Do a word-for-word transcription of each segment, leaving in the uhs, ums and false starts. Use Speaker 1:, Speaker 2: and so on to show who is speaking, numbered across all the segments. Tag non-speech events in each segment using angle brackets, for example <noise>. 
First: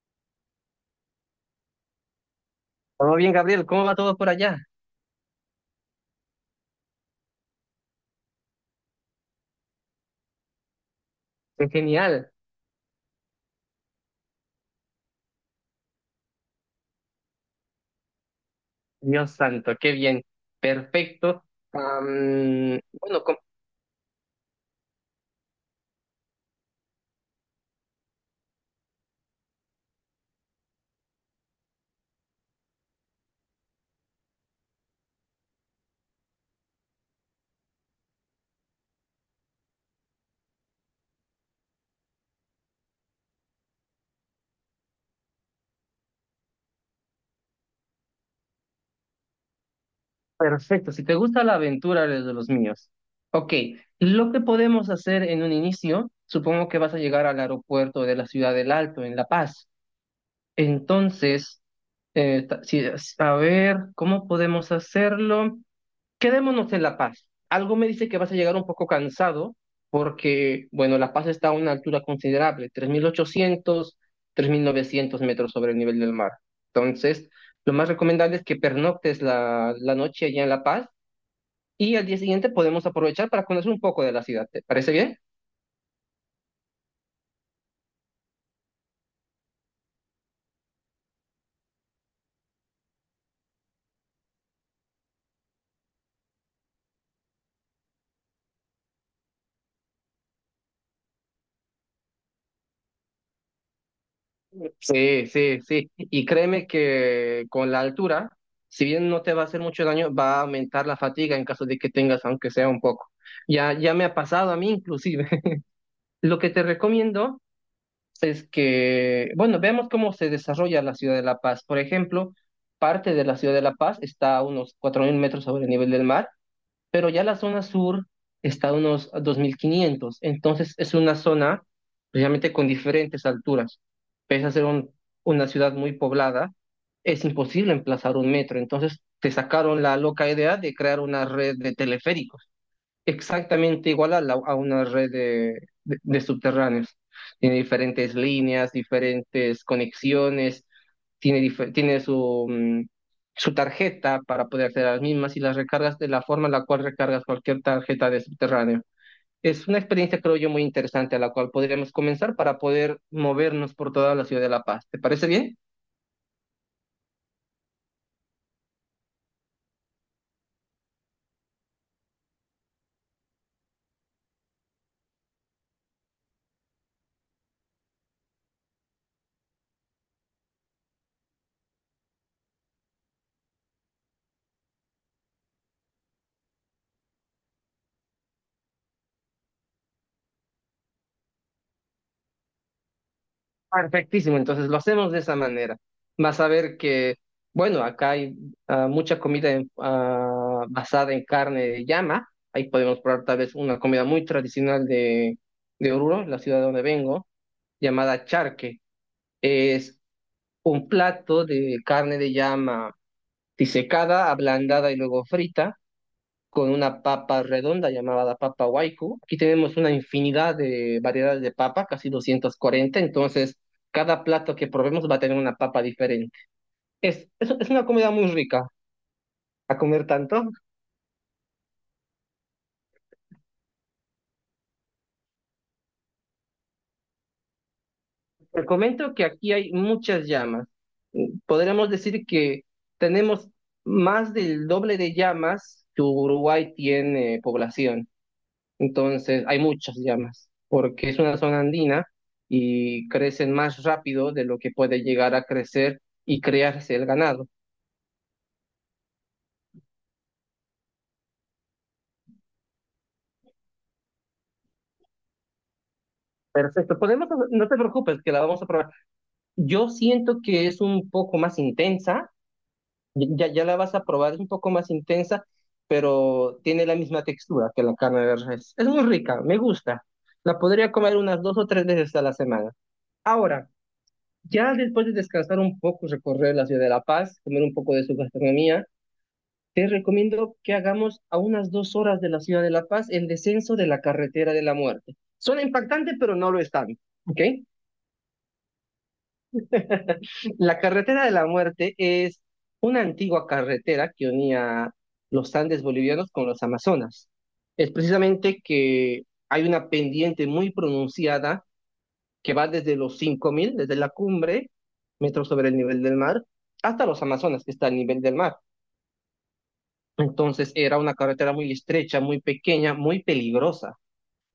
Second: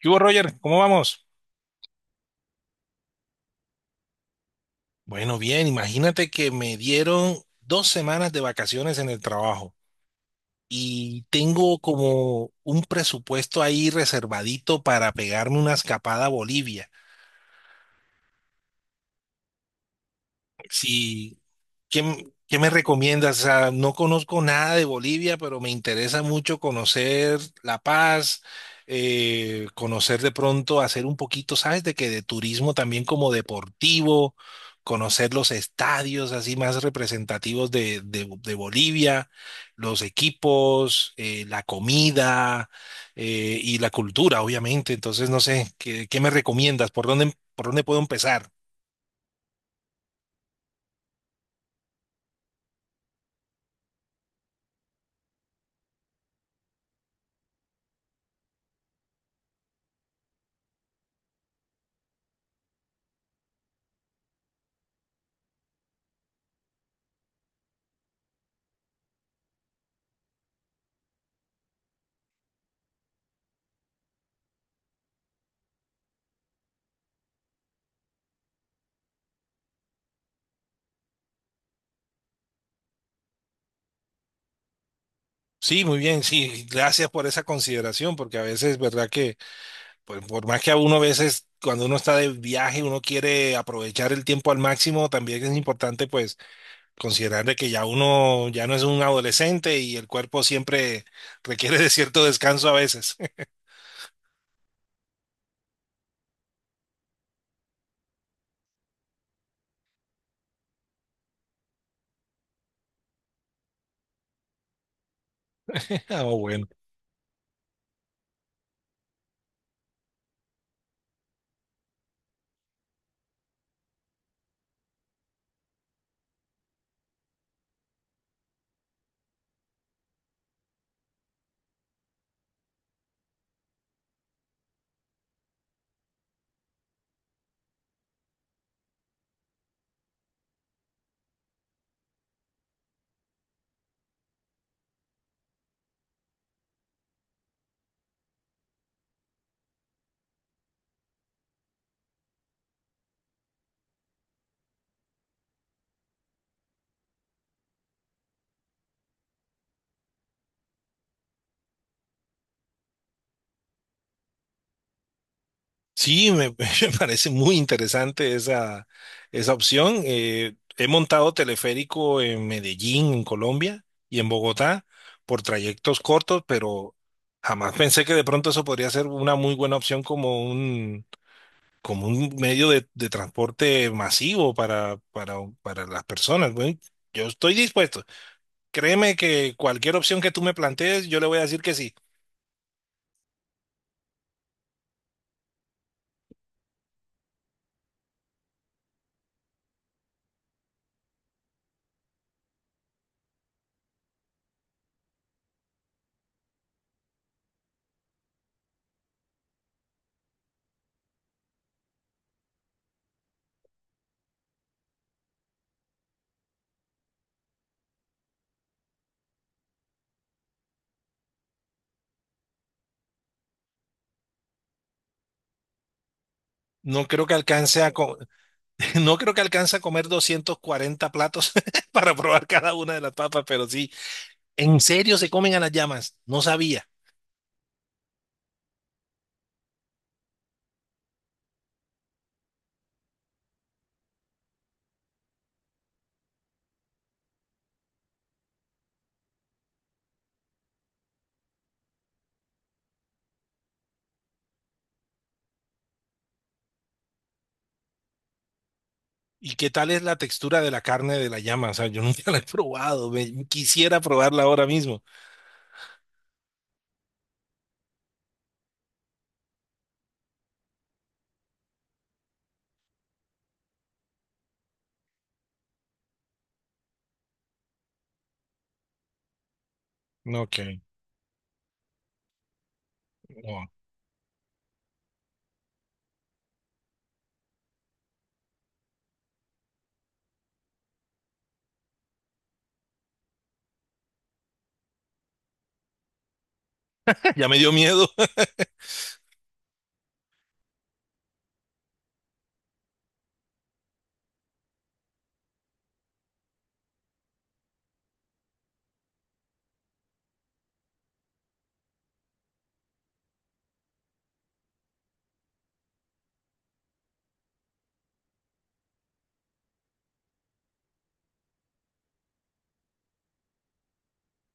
Speaker 1: ¿Qué hubo, Roger? ¿Cómo vamos?
Speaker 2: Todo bien, Gabriel, ¿cómo va todo por allá?
Speaker 1: Bueno, bien, imagínate que me dieron dos semanas de vacaciones en el trabajo y
Speaker 2: Qué
Speaker 1: tengo
Speaker 2: genial,
Speaker 1: como un presupuesto ahí reservadito para pegarme una escapada a Bolivia.
Speaker 2: Dios santo, qué bien,
Speaker 1: Si
Speaker 2: perfecto.
Speaker 1: ¿Qué, qué me
Speaker 2: Am, bueno, com-
Speaker 1: recomiendas? O sea, no conozco nada de Bolivia, pero me interesa mucho conocer La Paz, eh, conocer de pronto, hacer un poquito, ¿sabes? De que de turismo también como deportivo, conocer los estadios así más representativos de, de- de Bolivia, los equipos, eh, la comida, eh, y la cultura, obviamente. Entonces, no sé, ¿qué, qué me recomiendas? ¿Por dónde, por dónde puedo empezar?
Speaker 2: perfecto, si te gusta la aventura, eres de los míos. Ok, lo que podemos hacer en un inicio, supongo que vas a llegar al aeropuerto de la Ciudad del Alto, en La Paz. Entonces, eh, ta- si- a ver, ¿cómo podemos hacerlo? Quedémonos en La Paz. Algo me dice que vas a llegar un poco cansado porque, bueno, La Paz está a una altura considerable, tres tres mil ochocientos, tres mil novecientos metros sobre el nivel del mar. Entonces, lo más recomendable es que pernoctes la, la noche allá en La Paz y al día siguiente podemos aprovechar para conocer un poco de la ciudad. ¿Te parece bien?
Speaker 1: Sí, muy bien, sí, gracias por esa consideración, porque a veces, verdad que, pues, por más que a uno a veces, cuando uno está de viaje, uno quiere aprovechar el tiempo al máximo, también es importante, pues, considerar de que ya uno ya no es un adolescente y el cuerpo siempre requiere de cierto descanso a veces. <laughs>
Speaker 2: Sí, sí, sí. Y créeme que con la altura, si bien no te va a hacer mucho daño, va a aumentar la fatiga en caso de que tengas, aunque sea un poco. Ya, ya me ha pasado a mí inclusive.
Speaker 1: Ah,
Speaker 2: Lo que te
Speaker 1: bueno.
Speaker 2: recomiendo es que, bueno, veamos cómo se desarrolla la ciudad de La Paz. Por ejemplo, parte de la ciudad de La Paz está a unos cuatro mil metros sobre el nivel del mar, pero ya la zona sur está a unos dos mil quinientos. Entonces es una zona precisamente con diferentes alturas. Pese a ser un- una ciudad muy poblada, es imposible emplazar un metro. Entonces te sacaron la loca idea de crear una red de teleféricos exactamente igual a, la- a una red de, de- de subterráneos. Tiene diferentes líneas, diferentes conexiones, tiene, dife- tiene su, mm, su tarjeta para poder hacer las mismas y las recargas de la forma en la cual recargas cualquier tarjeta de subterráneo. Es una experiencia, creo yo, muy interesante a la cual podríamos comenzar para poder movernos por toda la ciudad de La Paz. ¿Te parece bien?
Speaker 1: Sí, me, <laughs> me parece muy interesante esa, esa opción. Eh, he montado teleférico en Medellín, en Colombia, y en Bogotá por trayectos cortos, pero jamás pensé que de pronto eso podría ser una muy buena opción como un, como un medio de, de transporte masivo para, para, para las personas. Bueno, yo estoy dispuesto. Créeme que cualquier opción que tú me plantees, yo le voy a decir que sí.
Speaker 2: Perfectísimo, entonces lo hacemos de esa manera. Vas a ver que, bueno, acá hay ah, mucha comida en- ah, basada en carne de llama. Ahí podemos probar tal vez una comida muy tradicional de, de Oruro, la ciudad de donde vengo, llamada charque. Es un plato de carne de llama disecada, ablandada y luego frita con una papa redonda llamada la papa waiku. Aquí tenemos una infinidad de variedades de papa, casi doscientos cuarenta, entonces cada plato que probemos va a tener una papa diferente.
Speaker 1: No creo
Speaker 2: Es,
Speaker 1: que
Speaker 2: es, es
Speaker 1: alcance
Speaker 2: una
Speaker 1: a,
Speaker 2: comida
Speaker 1: co-
Speaker 2: muy rica
Speaker 1: <laughs> No creo que
Speaker 2: a
Speaker 1: alcance a
Speaker 2: comer
Speaker 1: comer
Speaker 2: tanto.
Speaker 1: doscientos cuarenta platos <laughs> para probar cada una de las papas, pero sí, en serio se comen a las llamas, no sabía.
Speaker 2: Te comento que aquí hay muchas llamas. Podríamos decir que tenemos más del doble de llamas que Uruguay tiene población. Entonces, hay muchas llamas, porque es una zona andina y crecen más rápido de lo que puede llegar a crecer y crearse el ganado.
Speaker 1: ¿Y qué tal es la textura de la carne de la llama? O sea, yo <laughs> nunca la he probado, me- quisiera probarla ahora mismo.
Speaker 2: Perfecto, podemos, no te preocupes, que la vamos a probar. Yo siento que es un poco más intensa, ya, ya la vas a probar, es un poco más intensa, pero tiene la misma textura que la carne de res. Es muy rica, me gusta.
Speaker 1: No,
Speaker 2: La
Speaker 1: ok,
Speaker 2: podría comer unas dos o tres veces a la semana.
Speaker 1: no,
Speaker 2: Ahora, ya después de descansar un poco, recorrer la ciudad de La Paz, comer un poco de su gastronomía, te recomiendo que hagamos a unas dos horas de la ciudad de La Paz el descenso de la carretera de la muerte. Suena impactante, pero no lo es tanto,
Speaker 1: <laughs>
Speaker 2: ¿ok?
Speaker 1: ya me dio miedo. <laughs>
Speaker 2: <laughs> La carretera de la muerte es una antigua carretera que unía los Andes bolivianos con los Amazonas. Es precisamente que hay una pendiente muy pronunciada que va desde los cinco mil, desde la cumbre, metros sobre el nivel del mar, hasta los Amazonas, que está al nivel del mar. Entonces era una carretera muy estrecha, muy pequeña, muy peligrosa,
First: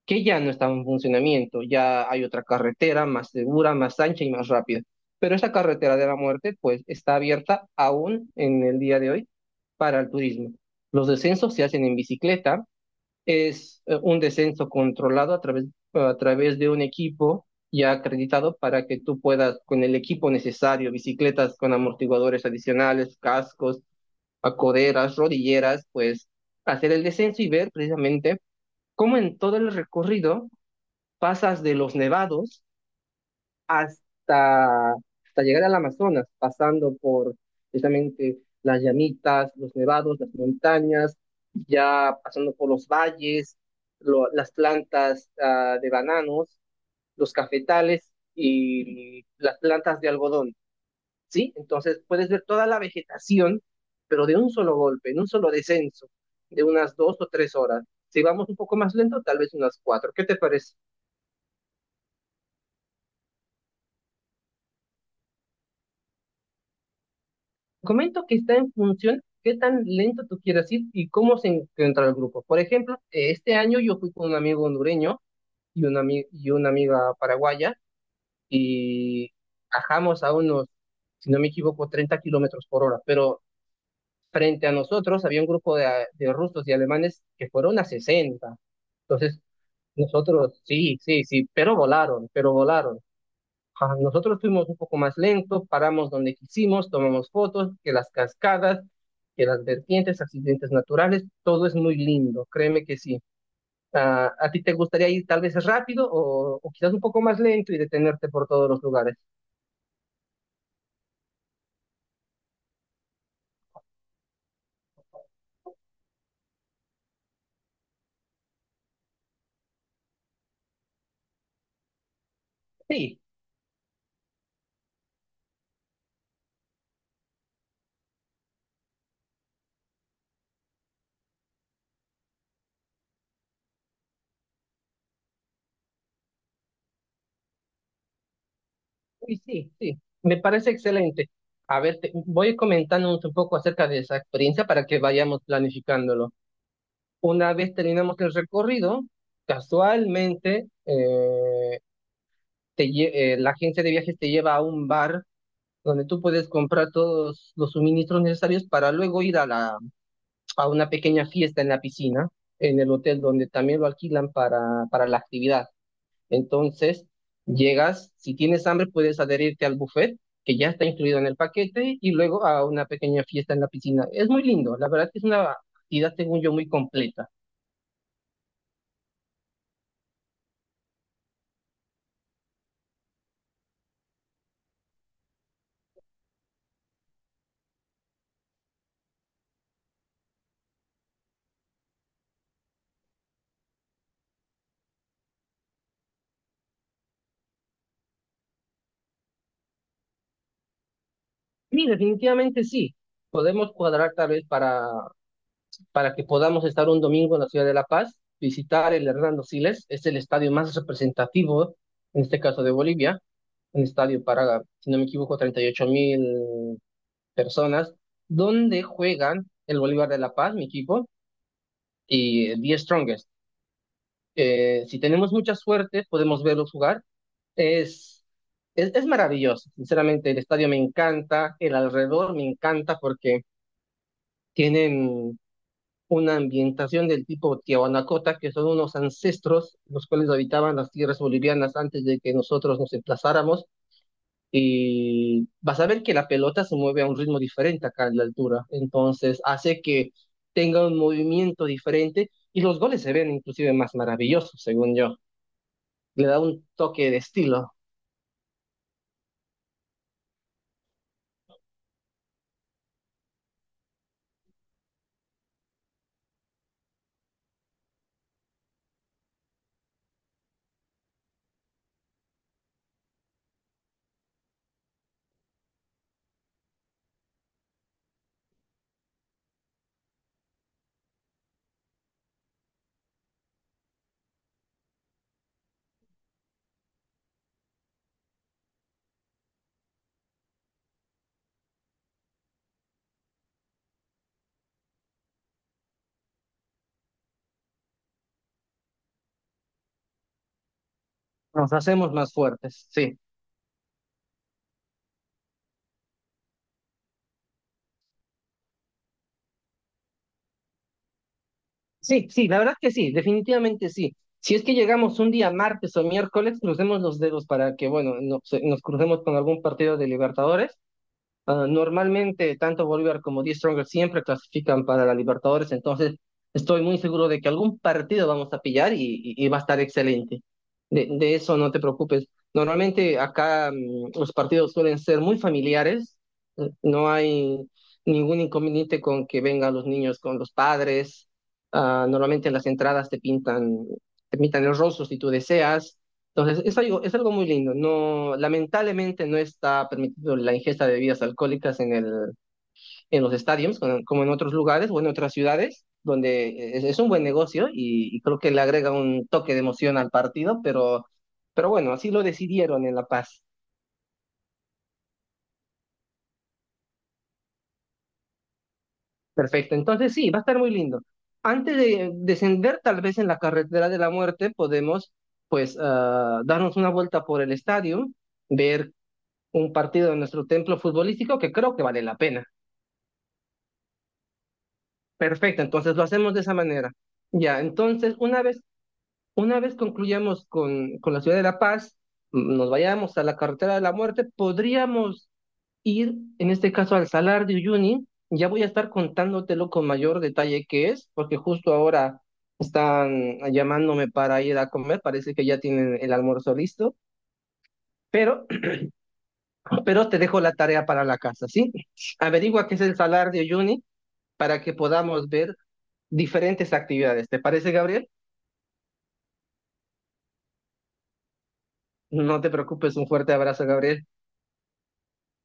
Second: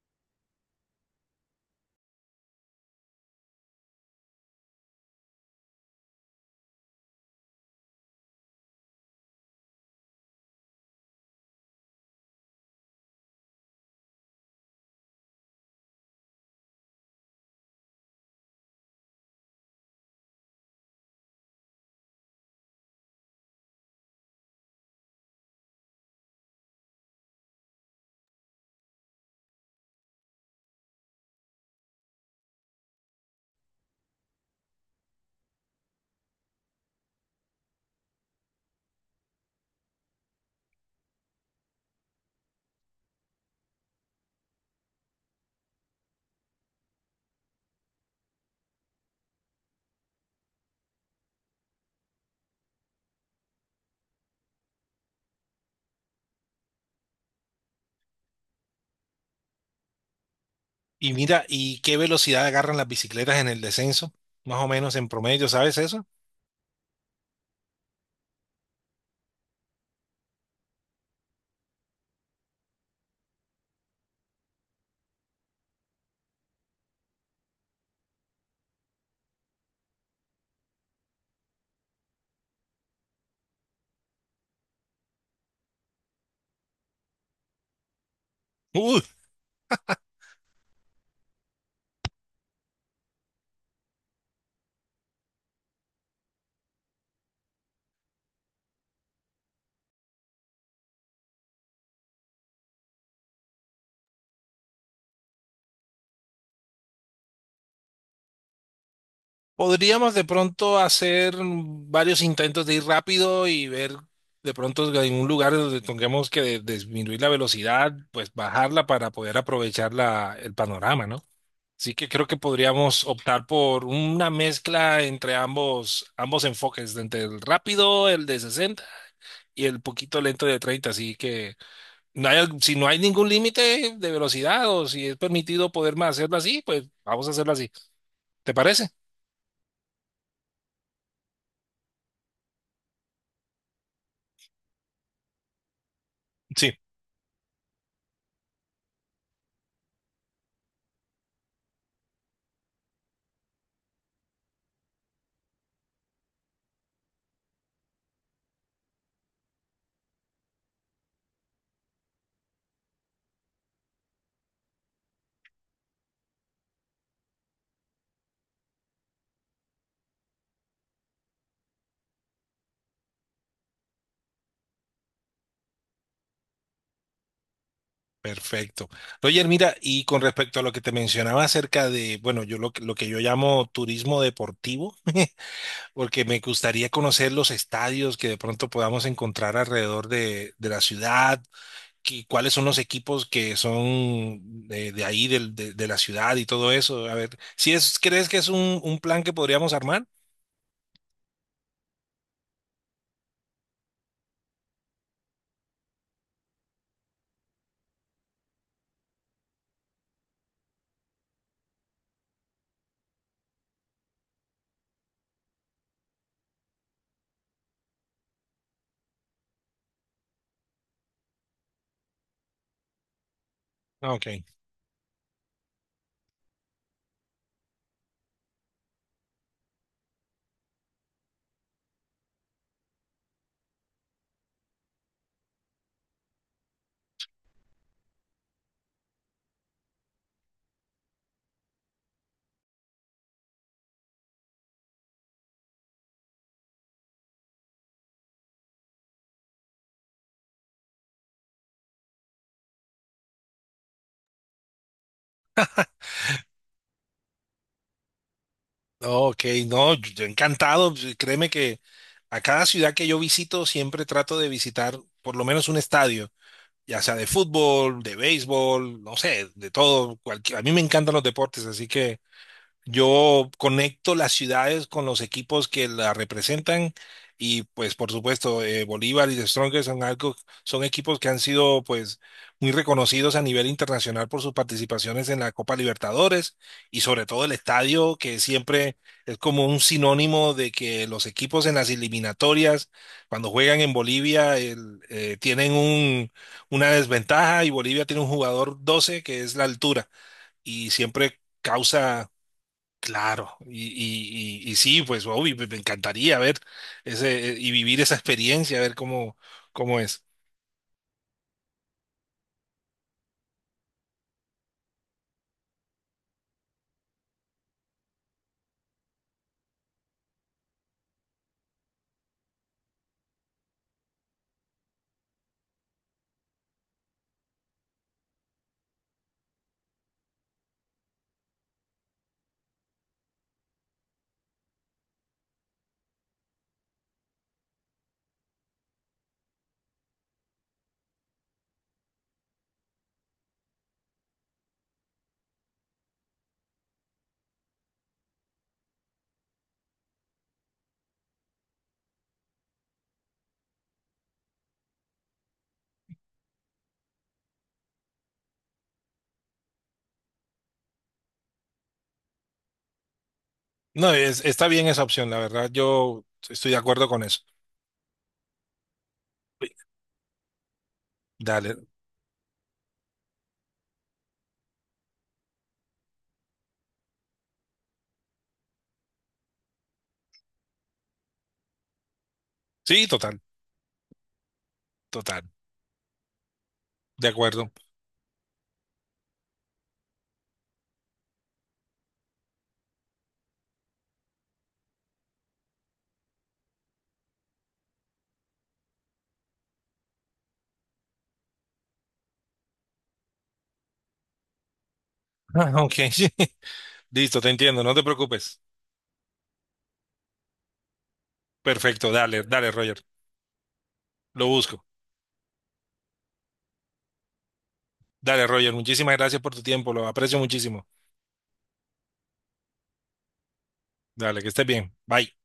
Speaker 2: que ya no estaba en funcionamiento. Ya hay otra carretera más segura, más ancha y más rápida. Pero esta carretera de la muerte, pues, está abierta aún en el día de hoy para el turismo. Los descensos se hacen en bicicleta. Es eh, un descenso controlado a través, a través de un equipo ya acreditado para que tú puedas, con el equipo necesario, bicicletas con amortiguadores adicionales, cascos, a coderas, rodilleras, pues hacer el descenso y ver precisamente cómo en todo el recorrido pasas de los nevados hasta, hasta llegar al Amazonas, pasando por precisamente las llamitas, los nevados, las montañas, ya pasando por los valles, lo- las plantas ah, de bananos, los cafetales y las plantas de algodón. ¿Sí? Entonces puedes ver toda la vegetación, pero de un solo golpe, en un solo descenso, de unas dos o tres horas. Si vamos un poco más lento, tal vez unas cuatro. ¿Qué te parece?
Speaker 1: Y mira, ¿y qué velocidad agarran las bicicletas en el descenso? Más o menos en promedio, ¿sabes eso?
Speaker 2: Comento que está en función qué tan lento tú quieras ir y cómo se encuentra el grupo. Por ejemplo, eh, este año yo fui con un amigo hondureño y una, ami- y una amiga paraguaya y bajamos a unos, si no me equivoco, treinta kilómetros por hora, pero frente a nosotros había un grupo de, de rusos y alemanes que fueron a sesenta.
Speaker 1: Uy.
Speaker 2: Entonces, nosotros, sí, sí, sí, pero volaron, pero volaron. Ajá, nosotros fuimos un poco más lentos, paramos donde quisimos, tomamos fotos, que las cascadas, que las vertientes, accidentes naturales, todo es muy lindo, créeme que sí. ¿A, a ti te gustaría ir tal vez rápido o, o quizás un poco más lento y detenerte por todos los lugares?
Speaker 1: Podríamos de pronto hacer varios intentos de ir rápido y ver de pronto en un lugar donde tengamos que de- disminuir la velocidad, pues bajarla para poder aprovechar la, el panorama, ¿no? Así que creo que podríamos
Speaker 2: Sí.
Speaker 1: optar por una mezcla entre ambos, ambos enfoques, entre el rápido, el de sesenta, y el poquito lento de treinta. Así que no hay, al- si no hay ningún límite de velocidad o si es permitido poder más hacerlo así, pues vamos a hacerlo así. ¿Te parece?
Speaker 2: Uy, sí, sí, me parece excelente. A ver, te- voy comentándonos un poco acerca de esa experiencia para que vayamos planificándolo.
Speaker 1: Sí.
Speaker 2: Una vez terminamos el recorrido, casualmente eh, te lle- eh, la agencia de viajes te lleva a un bar donde tú puedes comprar todos los suministros necesarios para luego ir a la, a una pequeña fiesta en la piscina, en el hotel donde también lo alquilan para, para la actividad. Entonces, llegas, si tienes hambre, puedes adherirte al buffet, que ya está incluido en el paquete, y luego a una pequeña fiesta en la piscina. Es muy lindo, la verdad que es una actividad, según yo, muy completa.
Speaker 1: Perfecto. Roger, mira, y con respecto a lo que te mencionaba acerca de, bueno, yo lo, que- lo que yo llamo turismo deportivo, <laughs> porque me gustaría conocer los estadios que de pronto podamos encontrar alrededor de, de la ciudad, y cuáles son los equipos que son de, de ahí, del- de, de la ciudad y todo eso. A ver, si es, ¿crees que es un, un plan que podríamos armar?
Speaker 2: Sí, definitivamente sí. Podemos cuadrar tal vez para, para que podamos estar un domingo en la ciudad de La Paz, visitar el Hernando Siles, es el estadio más representativo, en este caso de Bolivia, un estadio para, si no me equivoco, treinta y ocho mil personas, donde juegan el Bolívar de La Paz, mi equipo, y the Strongest.
Speaker 1: Ah, ok.
Speaker 2: Eh, si tenemos mucha suerte, podemos verlos jugar. Es, es, es maravilloso, sinceramente. El estadio me encanta, el alrededor me encanta porque tienen una ambientación del tipo Tiahuanacota, que son unos ancestros los cuales habitaban las tierras bolivianas antes de que nosotros nos emplazáramos y vas a ver que la pelota se mueve a un ritmo diferente acá en la altura. Entonces hace que tenga un movimiento diferente y los goles se ven inclusive más maravillosos, según yo. Le da un toque de estilo.
Speaker 1: No, ok, no, yo yo encantado. Créeme que a cada ciudad que yo visito siempre trato de visitar por lo menos un estadio. Ya sea de fútbol, de béisbol, no sé, de todo. Cualquier- a mí me encantan los deportes, así que yo conecto las ciudades con los equipos que la representan, y pues por supuesto eh, Bolívar y The Strongest son algo, son equipos que han sido, pues, muy reconocidos a nivel internacional por sus participaciones en la Copa Libertadores, y sobre todo el estadio que siempre es como un sinónimo de que los equipos en las eliminatorias cuando juegan en Bolivia el- eh, tienen un, una desventaja, y Bolivia tiene un jugador doce que es la altura y siempre
Speaker 2: Nos hacemos
Speaker 1: causa.
Speaker 2: más fuertes, sí.
Speaker 1: Claro, y, y, y, y sí, pues obvio, me me encantaría ver ese eh, Y vivir esa experiencia, ver cómo, cómo es.
Speaker 2: Sí, sí, la verdad que sí, definitivamente sí. Si es que llegamos un día martes o miércoles, crucemos los dedos para que, bueno, no- se- nos crucemos con algún partido de Libertadores. Ah, normalmente, tanto Bolívar como Die Stronger siempre clasifican para la Libertadores, entonces estoy muy seguro de que algún partido vamos a pillar y, y- y va a estar excelente. De, de eso no te preocupes. Normalmente acá mm, los partidos suelen ser muy familiares, eh, no hay ningún inconveniente con que vengan los niños con los padres. Ah, normalmente en las entradas te pintan, te pintan el rostro si tú deseas. Entonces, es algo, es algo muy lindo. No, lamentablemente no está permitido la ingesta de bebidas alcohólicas en el, en los estadios, con- como en otros lugares o en otras ciudades, donde es, es un buen negocio y, y creo que le agrega un toque de emoción al partido, pero, pero bueno, así lo decidieron en La Paz.
Speaker 1: No, es- está bien esa opción, la verdad, yo estoy de acuerdo con eso.
Speaker 2: Perfecto. Entonces, sí, va a estar muy lindo. Antes
Speaker 1: Dale,
Speaker 2: de descender, tal vez en la carretera de la muerte, podemos, pues, ah, darnos una vuelta por el estadio, ver un partido de nuestro templo futbolístico que creo que vale la pena.
Speaker 1: sí, total, total,
Speaker 2: Perfecto, entonces lo hacemos de esa manera.
Speaker 1: de
Speaker 2: Ya,
Speaker 1: acuerdo.
Speaker 2: entonces una vez, una vez concluyamos con, con la ciudad de La Paz, m- nos vayamos a la carretera de la muerte, podríamos ir, en este caso, al Salar de Uyuni. Ya voy a estar contándotelo con mayor detalle qué es, porque justo ahora están llamándome para ir a comer, parece que ya
Speaker 1: Ah, ok,
Speaker 2: tienen
Speaker 1: <laughs>
Speaker 2: el
Speaker 1: sí.
Speaker 2: almuerzo listo,
Speaker 1: Listo, te entiendo, no te
Speaker 2: pero,
Speaker 1: preocupes.
Speaker 2: <clears throat> pero te dejo la tarea para la casa, ¿sí?
Speaker 1: Perfecto, dale,
Speaker 2: Averigua
Speaker 1: dale,
Speaker 2: qué es el
Speaker 1: Roger,
Speaker 2: Salar de Uyuni
Speaker 1: lo
Speaker 2: para que
Speaker 1: busco.
Speaker 2: podamos ver diferentes actividades. ¿Te parece, Gabriel?
Speaker 1: Dale, Roger, muchísimas gracias por tu tiempo, lo aprecio muchísimo.
Speaker 2: No te preocupes, un fuerte abrazo, Gabriel.
Speaker 1: Dale, que estés bien, bye.